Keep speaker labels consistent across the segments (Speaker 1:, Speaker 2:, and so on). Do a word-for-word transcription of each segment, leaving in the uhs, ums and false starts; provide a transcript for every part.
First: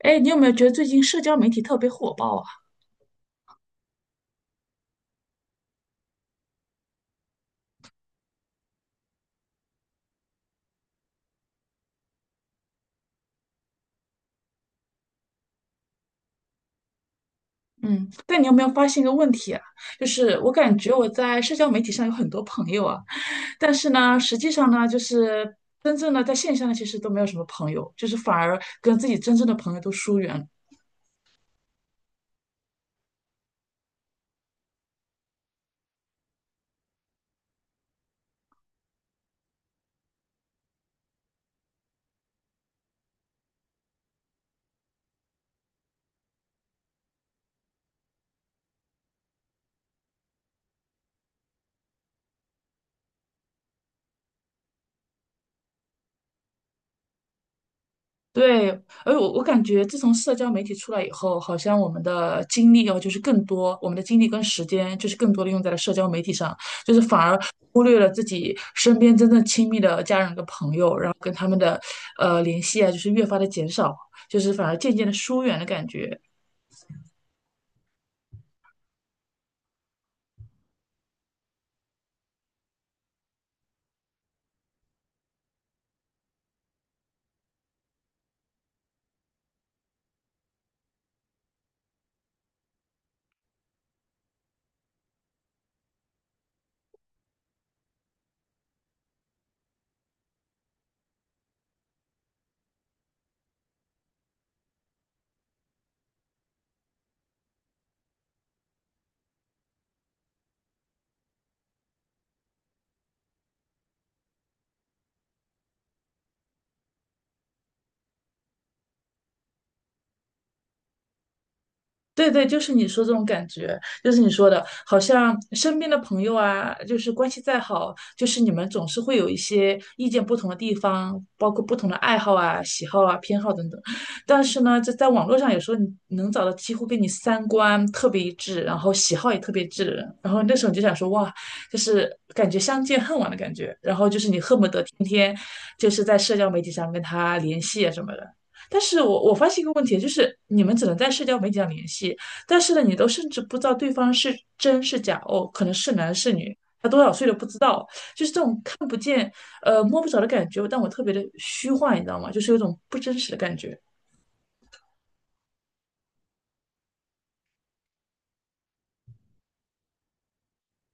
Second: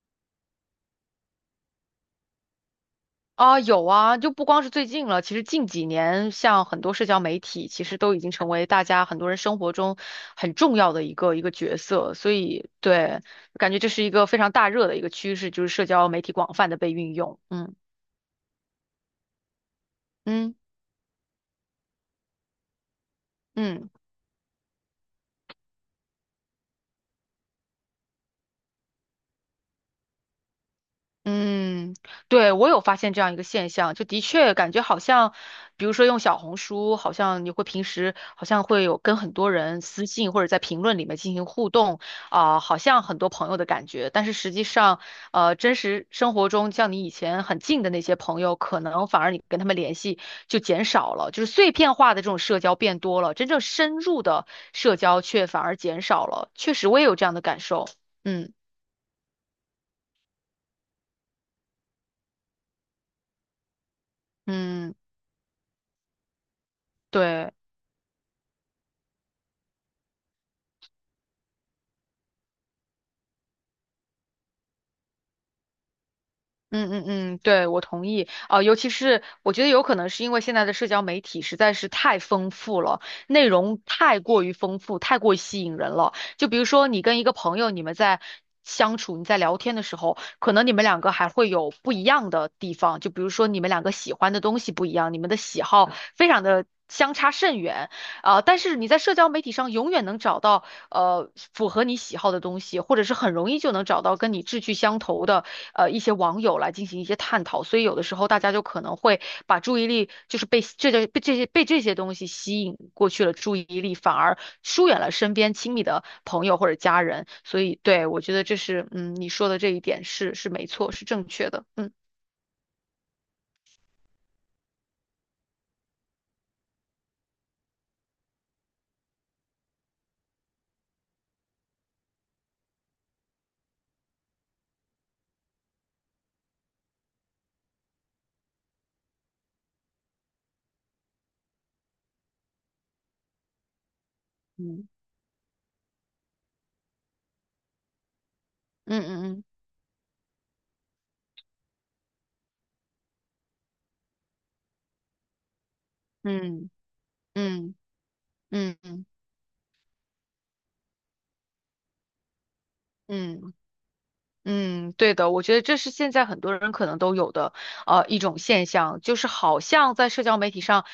Speaker 1: 哎，你有没有觉得最近社交媒体特别火爆啊？
Speaker 2: 啊，有啊，就不光是最近了，其实近几年，像很多社交媒体，其实都已经成为大家很多人生活中很重要的一个一个角色。所以，对，感觉这是一个非常大热的一个趋势，就是社交媒体广泛的被运用。嗯
Speaker 1: 嗯，但你有没有发现一个问题啊？就是我
Speaker 2: 嗯
Speaker 1: 感觉我在社交媒体上有很多朋友啊，但
Speaker 2: 嗯。
Speaker 1: 是呢，实际上呢，就是真正的在线下呢，其实都没有什么朋友，就是反而跟自己真正的朋友都疏远了。
Speaker 2: 嗯，对，我有发现这样一个现象，就的确感觉好像，比如说用小红书，好像你会平时好像会有跟很多人私信或者在评论里面进行互动，啊、好像很多朋友的感觉，但是实际上，呃，真实生活中像你以前很近的那些朋友，可能反而你跟他们联系就减少了，就是碎片化的这种社交变多了，真正深入的社交却反而减少了，确实我也有这样的感受，嗯
Speaker 1: 对，而我我感觉自从社交媒体出来以后，好像我们的精力哦，就是更多，我们的精力跟时
Speaker 2: 嗯，
Speaker 1: 间就是更多的用在了社交媒体上，就是反而
Speaker 2: 对。
Speaker 1: 忽略了自己身边真正亲密的家人跟朋友，然后跟他们的呃联系啊，就是越发的减少，就是反而渐渐的疏远的感觉。
Speaker 2: 嗯嗯嗯，对，我同意。啊、尤其是我觉得有可能是因为现在的社交媒体实在是太丰富了，内容太过于丰富，太过于吸引人了。就比如说你跟一个朋友，你们在相处，你在聊天的时候，可能你们两个还会有不一样的地方，就比如说你们两个喜欢的东西不一样，你们的喜好非常的相差甚远。啊、但是你在社交媒体上永远能找到。呃符合你喜好的东西，或者是很容易就能找到跟你志趣相投的呃一些网友来进行一些探讨，所以有的时候大家就可能会把注意力就是被这些被这些被这些东西吸引过去了注意力，反而疏远了身边亲密的朋友或者家人，所以对我觉得这是嗯你说的这一点是是没错，是正确的，嗯
Speaker 1: 对对，就是你说这种感觉，就是你说的，好像身边的朋友啊，就是关系再好，就是你们总是会有一些意见不同的地方，包括不同的爱好啊、喜好啊、偏好等等。但是呢，这在网络上有时候你能找到几乎跟你三观特别一致，然后喜好也特别一致的人，然后那时候你就想说，哇，就是感觉相见恨晚的感觉，然后就是你恨不得
Speaker 2: 嗯。
Speaker 1: 天天就是在社交媒体上跟他联系啊什么的。但是
Speaker 2: 嗯
Speaker 1: 我我
Speaker 2: 嗯
Speaker 1: 发现一个问题，就是你们只能在社交媒体上联系，但是呢，你都甚至不知道对方是真是假哦，可能是男是女，
Speaker 2: 嗯
Speaker 1: 他多少岁都不知
Speaker 2: 嗯
Speaker 1: 道，就是这种看
Speaker 2: 嗯
Speaker 1: 不
Speaker 2: 嗯
Speaker 1: 见、呃摸不着的感觉，但我特别的虚幻，你知道吗？就是有种不真实的
Speaker 2: 嗯。
Speaker 1: 感觉。
Speaker 2: 嗯，对的，我觉得这是现在很多人可能都有的，呃，一种现象，就是好像在社交媒体上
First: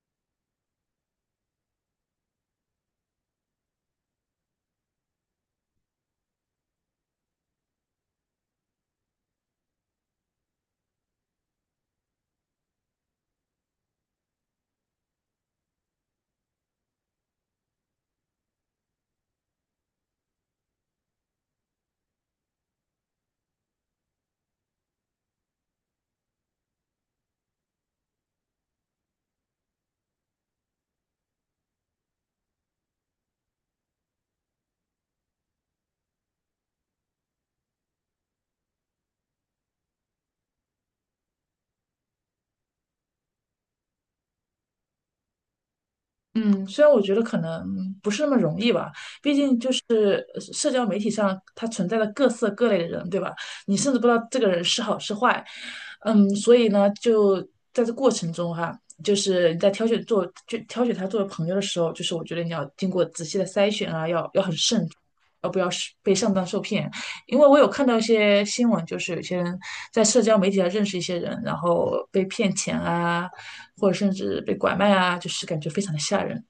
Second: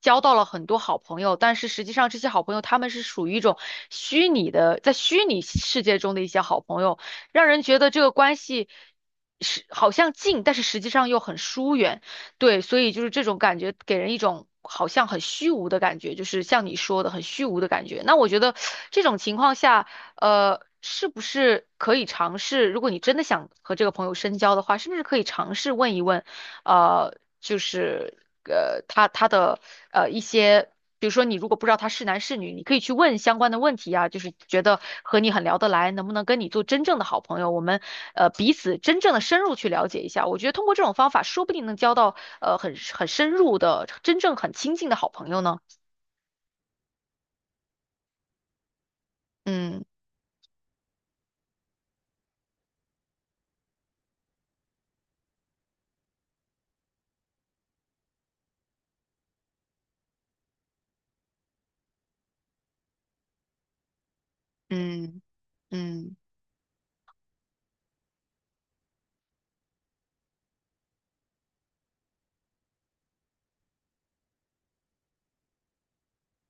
Speaker 2: 交到了很多好朋友，但是实际上这些好朋友他们是属于一种虚拟的，在虚拟世界中的一些好朋友，让人觉得这个关系是好像近，但是实际上又很疏远。对，所以就是这种感觉，给人一种好像很虚无的感觉，就是像你说的很虚无的感觉。那我觉得这种情况下。呃，是不是可以尝试？如果你真的想和这个朋友深交的话，是不是可以尝试问一问？呃，就是呃，他他的呃一些，比如说你如果不知道他是男是女，你可以去问相关的问题啊，就是觉得和你很聊得来，能不能跟你做真正的好朋友？我们呃彼此真正的深入去了解一下。我觉得通过这种方法，说不定能交到呃很很深入的、真正很亲近的好朋友呢。
Speaker 1: 嗯，虽然我觉得可能不是那么容易吧，毕竟就是
Speaker 2: 嗯
Speaker 1: 呃社交媒体上它存在的各色各类的人，对吧？你甚至不知道这个人是好是坏，嗯，所以呢，就在这过程中哈，就是你在挑选做就挑选他作为朋友的时候，就是我觉得你要经过仔细的筛选啊，要要很慎重，
Speaker 2: 嗯
Speaker 1: 要不要是被
Speaker 2: 嗯。
Speaker 1: 上当受骗？因为我有看到一些新闻，就是有些人在社交媒体上认识一些人，然后被骗钱啊，或者甚至被拐卖啊，就是感觉非常的吓人。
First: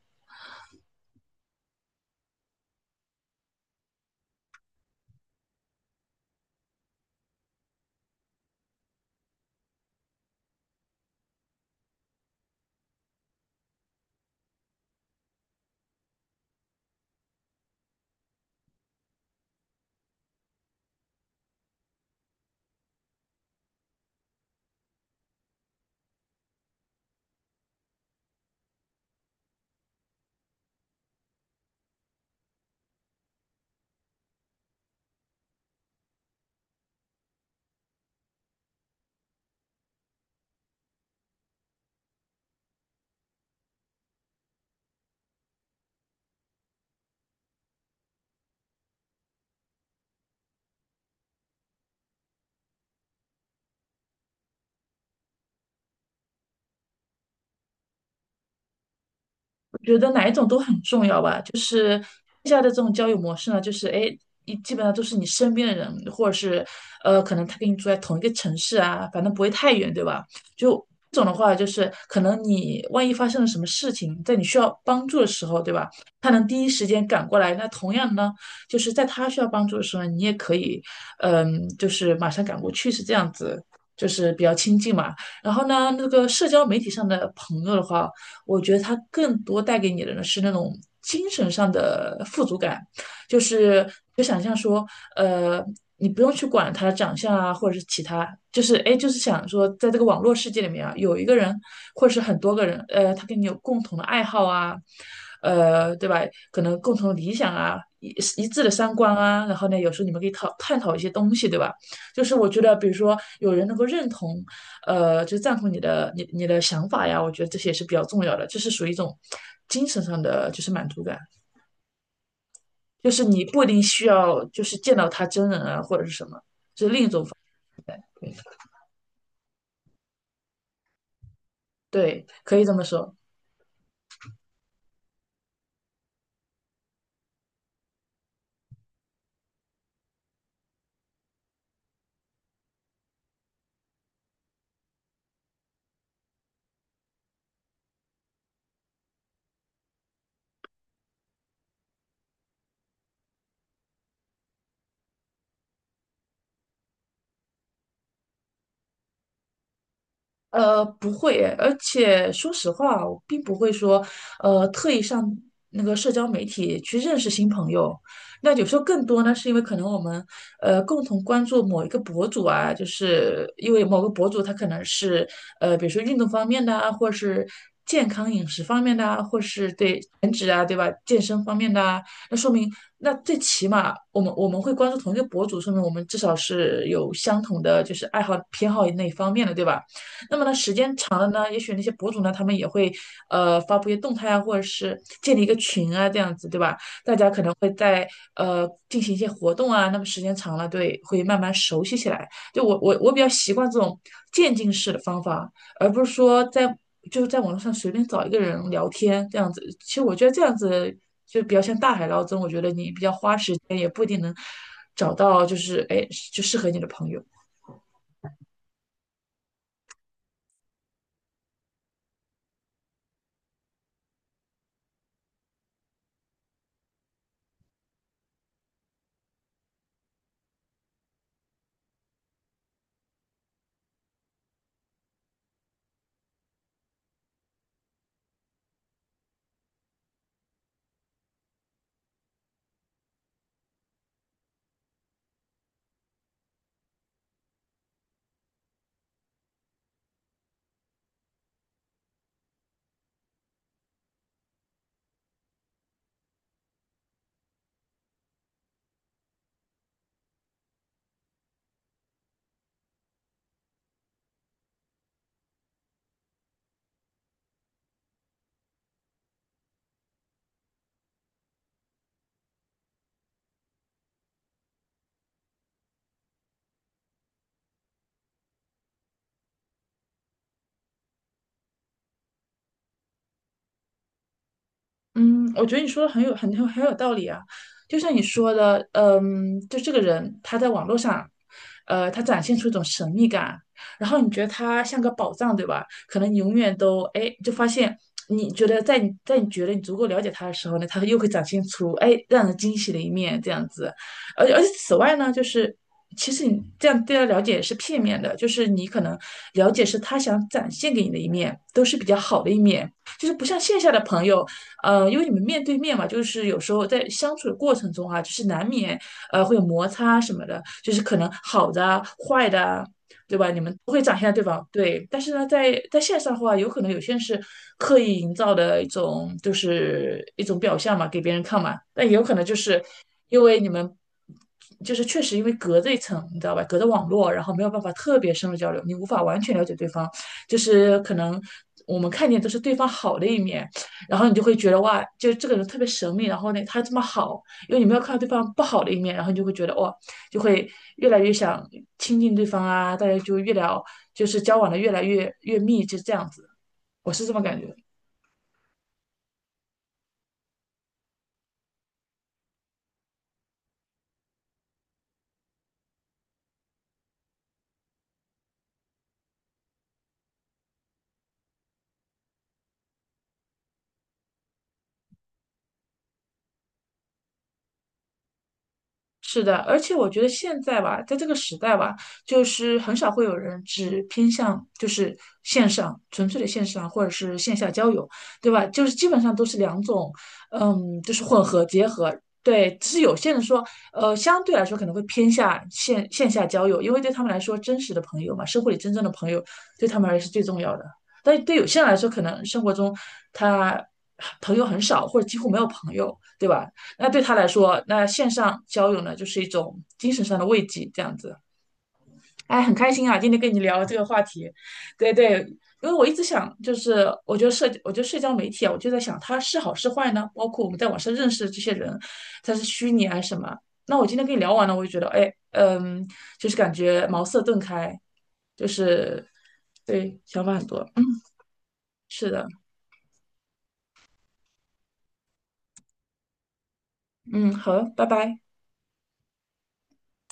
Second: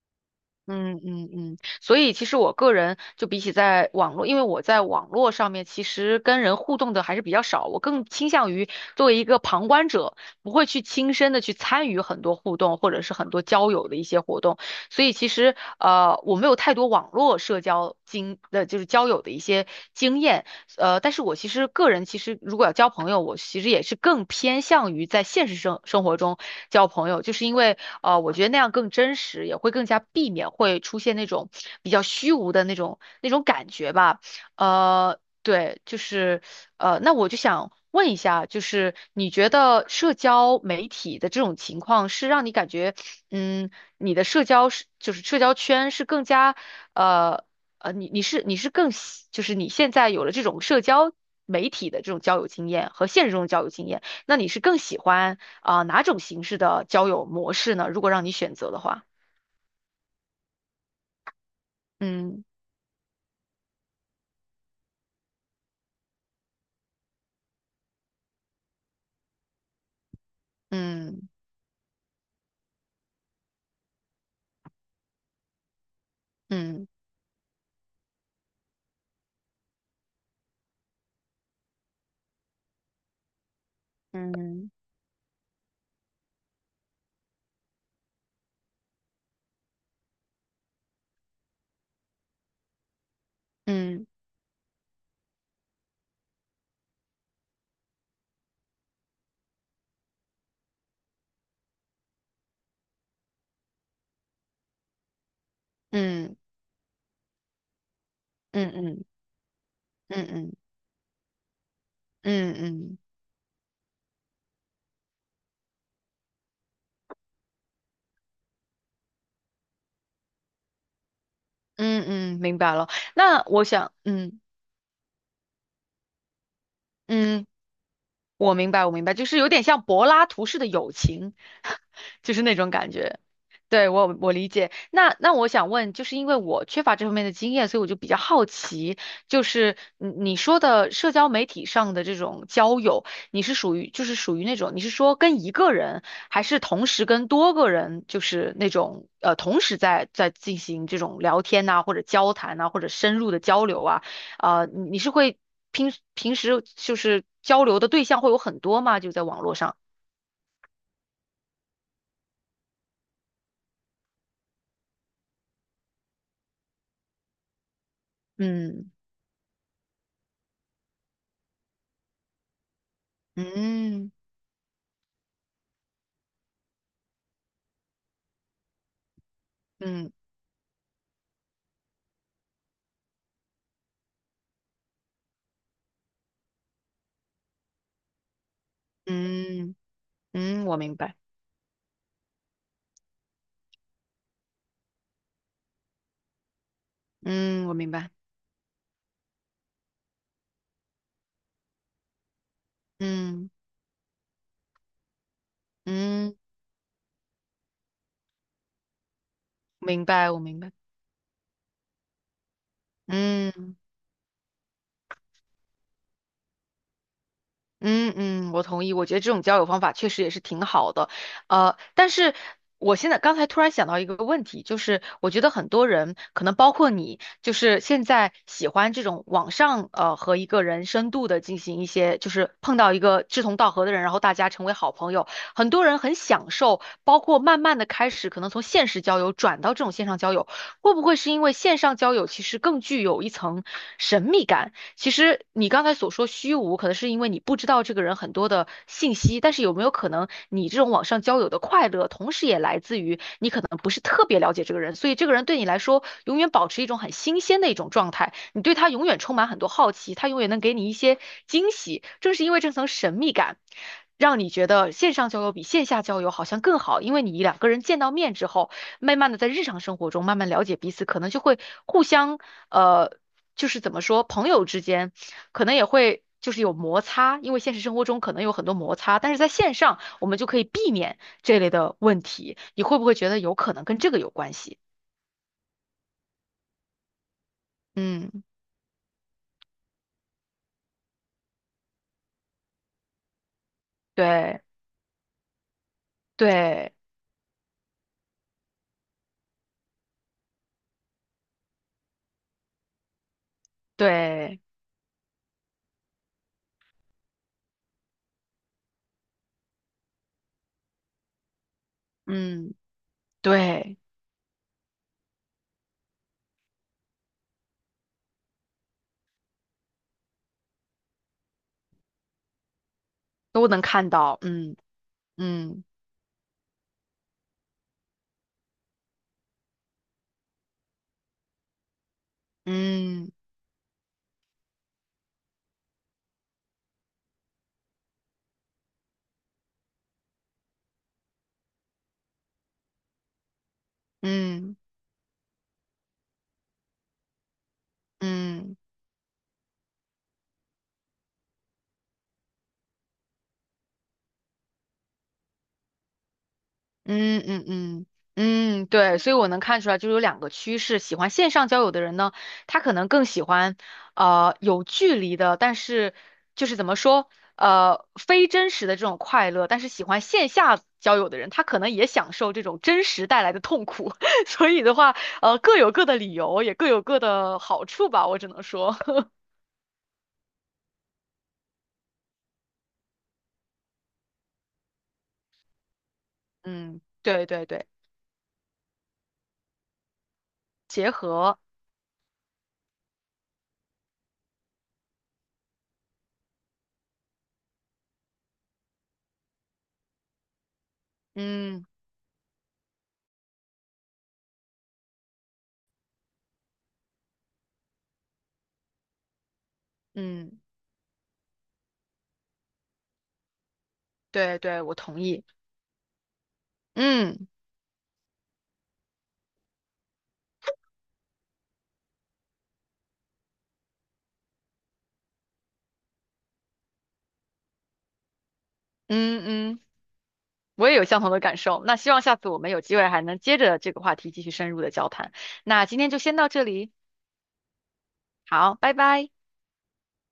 Speaker 2: 嗯嗯嗯，所以其实我个人就比起在网络，因为我在网络上面其实跟人互动的还是比较少，我更倾向于作为一个旁观者，不会去亲身的去参与很多互动或者是很多交友的一些活动，所以其实呃我没有太多网络社交经呃就是交友的一些经验，呃，但是我其实个人其实如果要交朋友，我其实也是更偏向于在现实生生活中交朋友，就是因为。呃，我觉得那样更真实，也会更加避免会出现那种比较虚无的那种那种感觉吧。呃，对，就是呃，那我就想问一下，就是你觉得社交媒体的这种情况是让你感觉，嗯，你的社交是就是社交圈是更加呃呃，你你是你是更喜就是你现在有了这种社交媒体的这种交友经验和现实中的交友经验。那你是更喜欢啊、哪种形式的交友模式呢？如果让你选择的话，
Speaker 1: 觉得哪一种都很重要吧。就是
Speaker 2: 嗯
Speaker 1: 现在的这种交友模式呢，就是哎，你基本上都是你身边的人，或者是呃，可能他跟你住在同一个城市啊，反正不会太远，对吧？就这种
Speaker 2: 嗯
Speaker 1: 的话，就是可能你万一发生了什么事情，在你需要帮助的时候，对吧？他能第一时
Speaker 2: 嗯
Speaker 1: 间赶过来。那同样呢，就是在他需要帮助的时候，你也可以，嗯，就是马上赶过去，是这样子。就是比较
Speaker 2: 嗯
Speaker 1: 亲近嘛，然后呢，那个社交媒体上的朋友的话，我觉得它更多带给你的呢是那种精神上的富足感，就是
Speaker 2: 嗯
Speaker 1: 就想象说，呃，你不用去管他的长相啊，或者是其他，就是哎，就是想说，在这个网络世界里面啊，有一个人或者是很多个人，呃，他跟你有共同的爱好啊，呃，对吧？
Speaker 2: 嗯
Speaker 1: 可能共同的理想啊，一一致的
Speaker 2: 嗯
Speaker 1: 三
Speaker 2: 嗯
Speaker 1: 观啊，然后呢，有时候你们可
Speaker 2: 嗯
Speaker 1: 以讨
Speaker 2: 嗯
Speaker 1: 探讨一些东西，对吧？就是我
Speaker 2: 嗯
Speaker 1: 觉得，比如
Speaker 2: 嗯
Speaker 1: 说有人能够认同呃，就赞同你的你你的想法呀，我觉得这些也是比较重要的，这是属于一种精神上的就是满足感，
Speaker 2: 嗯嗯，明白了。
Speaker 1: 就是
Speaker 2: 那
Speaker 1: 你不
Speaker 2: 我
Speaker 1: 一定
Speaker 2: 想，
Speaker 1: 需
Speaker 2: 嗯
Speaker 1: 要就是见到他真人啊或者是什么，
Speaker 2: 嗯，我明白，我明白，就是有点像柏拉图式的友情。
Speaker 1: 对，
Speaker 2: 就是那
Speaker 1: 可以
Speaker 2: 种
Speaker 1: 这么
Speaker 2: 感
Speaker 1: 说。
Speaker 2: 觉。对，我我理解。那那我想问，就是因为我缺乏这方面的经验，所以我就比较好奇，就是你你说的社交媒体上的这种交友，你是属于就是属于那种，你是说跟一个人，还是同时跟多个人，就是那种呃同时在在进行这种聊天呐、或者交谈呐、或者深入的交流啊，呃，你你是会平平时就是交流的对象会有很多吗？就在网络上，
Speaker 1: 呃，不会诶而且说实话，我并不会说，呃，特意上那个社交媒体去认识新朋友。那有时候
Speaker 2: 嗯
Speaker 1: 更多呢，是因为可能我们呃共同关注某一个博主啊，就是因为某个
Speaker 2: 嗯。
Speaker 1: 博主他可能是呃，比如说运动方面的啊，或是健康饮食方面的啊，或是对
Speaker 2: 嗯，
Speaker 1: 减脂啊，对吧？健身方面的啊，那说明那最起码我们我们会关注同一个博主，说明我们至少是有相同的就是爱好偏好那一方面的，对
Speaker 2: 嗯
Speaker 1: 吧？那么呢，
Speaker 2: 嗯，
Speaker 1: 时
Speaker 2: 我明
Speaker 1: 间
Speaker 2: 白，
Speaker 1: 长了呢，也许那些博主呢，他们也会呃发布一些动态啊，或者是建立一个群啊，这样子，对吧？大家可能
Speaker 2: 嗯，
Speaker 1: 会
Speaker 2: 我明
Speaker 1: 在
Speaker 2: 白，
Speaker 1: 呃进行一些活动啊，那么时间长了，对，会慢慢熟悉起来。就我我我比较
Speaker 2: 嗯
Speaker 1: 习惯这种渐进式的方法，而不是
Speaker 2: 嗯，
Speaker 1: 说在就是在网络上随便找一个人聊天这样子。其实
Speaker 2: 明
Speaker 1: 我觉得
Speaker 2: 白，我
Speaker 1: 这样
Speaker 2: 明白，
Speaker 1: 子就比较像大海捞针，我觉得你比较花时
Speaker 2: 嗯。
Speaker 1: 间，也不一定能找到就是哎就适合你的朋友。
Speaker 2: 嗯嗯，我同意。我觉得这种交友方法确实也是挺好的，呃，但是我现在刚才突然想到一个问题，就是我觉得很多人，可能包括你，就是现在喜欢这种网上呃和一个人深度的进行一些，就是碰到一个志同道合的人，然后大家成为好朋友。很多人很享受，包括慢慢的开始可能从现实交友转到这种线上交友，会不会是因为线上交友其实更具有一层神秘感？其实你刚才所说虚无，可能是因为你不知道这个人很多的信息，但是有没有可能你这种网上交友的快乐，同时也来自于你可能不是特别了解这个人，所以这个人对你来说永远保持一种很新鲜的一种状态，你对他永远充满很多好奇，他永远能给你一些惊喜。正是因为这层神秘感。让你觉得线上交友比线下交友好像更好，因为你两个人见到面之后，慢慢的在日常生活中慢慢了解彼此，可能就会互相呃就是怎么说，朋友之间可能也会就是有摩擦，因为现实生活中可能有很多摩擦，但是在线上我们就可以避免这类的问题。你会不会觉得有可能跟这个有关系？
Speaker 1: 嗯，我觉得你说的很有很有很有道理啊，就像你
Speaker 2: 嗯，
Speaker 1: 说的，嗯，就这个人他在网络上，呃，他展现出一种神秘感，然后你觉得
Speaker 2: 对
Speaker 1: 他像个宝藏，对吧？可能你永远
Speaker 2: 对
Speaker 1: 都，哎，就发现你觉得在你在你觉得你足够了解他的时候呢，他又会展现出哎让人惊喜的一面，这样子。而
Speaker 2: 对，
Speaker 1: 而且此外呢，就是其实你这样对他了解是片面的，就是你可能了解是他想展现给你的一面，都是比较好的一
Speaker 2: 嗯
Speaker 1: 面。就是不像线下
Speaker 2: 对，
Speaker 1: 的朋友，呃，因为你们面对面嘛，就是有时候在相处的过程中啊，就是难免呃会有摩擦什么的，就是可能好的啊、坏的啊，对吧？你
Speaker 2: 都
Speaker 1: 们
Speaker 2: 能
Speaker 1: 都会
Speaker 2: 看
Speaker 1: 展现
Speaker 2: 到，
Speaker 1: 对方
Speaker 2: 嗯
Speaker 1: 对，但是呢，在
Speaker 2: 嗯
Speaker 1: 在线上的话，有可能有些人是刻意营造的一种就是一种表象嘛，给别人看嘛，但也有可能就是
Speaker 2: 嗯
Speaker 1: 因为你们。就是确实因为隔着一层，你知道吧？隔着网络，然后没有办法特别深入交流，你无法完全了解对方。就是可能我们看见都是对方好的一面，然后你就会觉
Speaker 2: 嗯
Speaker 1: 得哇，就是这个人特别神秘，然后呢，他这么好，因为你没有看到对方不
Speaker 2: 嗯。
Speaker 1: 好的一面，然后你就会觉得哇，就会越来越想亲近对方啊，大家就越聊，就是交往的越来越越密，就这样子，我是这么
Speaker 2: 嗯
Speaker 1: 感
Speaker 2: 嗯
Speaker 1: 觉。
Speaker 2: 嗯嗯，对，所以我能看出来，就是有两个趋势，喜欢线上交友的人呢，他可能更喜欢，呃，有距离的，但是就是怎么说，呃，非真实的这种快乐，但是喜欢线下交友的人，他可能也享受这种真实带来的痛苦，所以的话，呃，各有各的理由，也各有各的好处吧，我只能说，
Speaker 1: 是的，而且我觉得现在吧，在这个时代吧，就是很少会有人只偏向就是线上，纯粹的线上
Speaker 2: 嗯，
Speaker 1: 或者是
Speaker 2: 对
Speaker 1: 线
Speaker 2: 对
Speaker 1: 下
Speaker 2: 对，
Speaker 1: 交友，对吧？就是基本上都是两种，嗯，
Speaker 2: 结
Speaker 1: 就是混
Speaker 2: 合，
Speaker 1: 合结合。对，只是有些人说，呃，相对来说可能会偏向线线下交友，因为对他们来说，真实的朋友嘛，生活里真正的朋友对他们而言是最重要的。但对有些
Speaker 2: 嗯
Speaker 1: 人来说，可能生活中他朋友很少，或者几乎没有朋友，对吧？那对他来说，那线上交友呢，就是一种精神上的
Speaker 2: 嗯，
Speaker 1: 慰藉，这样子。哎，很开心啊，今天跟你聊这个话题。
Speaker 2: 对对，我
Speaker 1: 对
Speaker 2: 同
Speaker 1: 对，
Speaker 2: 意，
Speaker 1: 因为我一直想，就是我觉
Speaker 2: 嗯
Speaker 1: 得社，我觉得社交媒体啊，我就在想它是好是坏呢？包括我们在网上认识的这些人，他是虚拟还是什么？那我今天跟你聊完了，我就觉得，哎，嗯，就是感觉茅塞顿开，就是
Speaker 2: 嗯嗯。
Speaker 1: 对，想法很多。
Speaker 2: 我也
Speaker 1: 嗯，
Speaker 2: 有相同的感受。那希望
Speaker 1: 是
Speaker 2: 下
Speaker 1: 的，
Speaker 2: 次我们有机会还能接着这个话题继续深入的交谈。那今天就先到这里，
Speaker 1: 嗯，好，拜拜。
Speaker 2: 好，拜拜。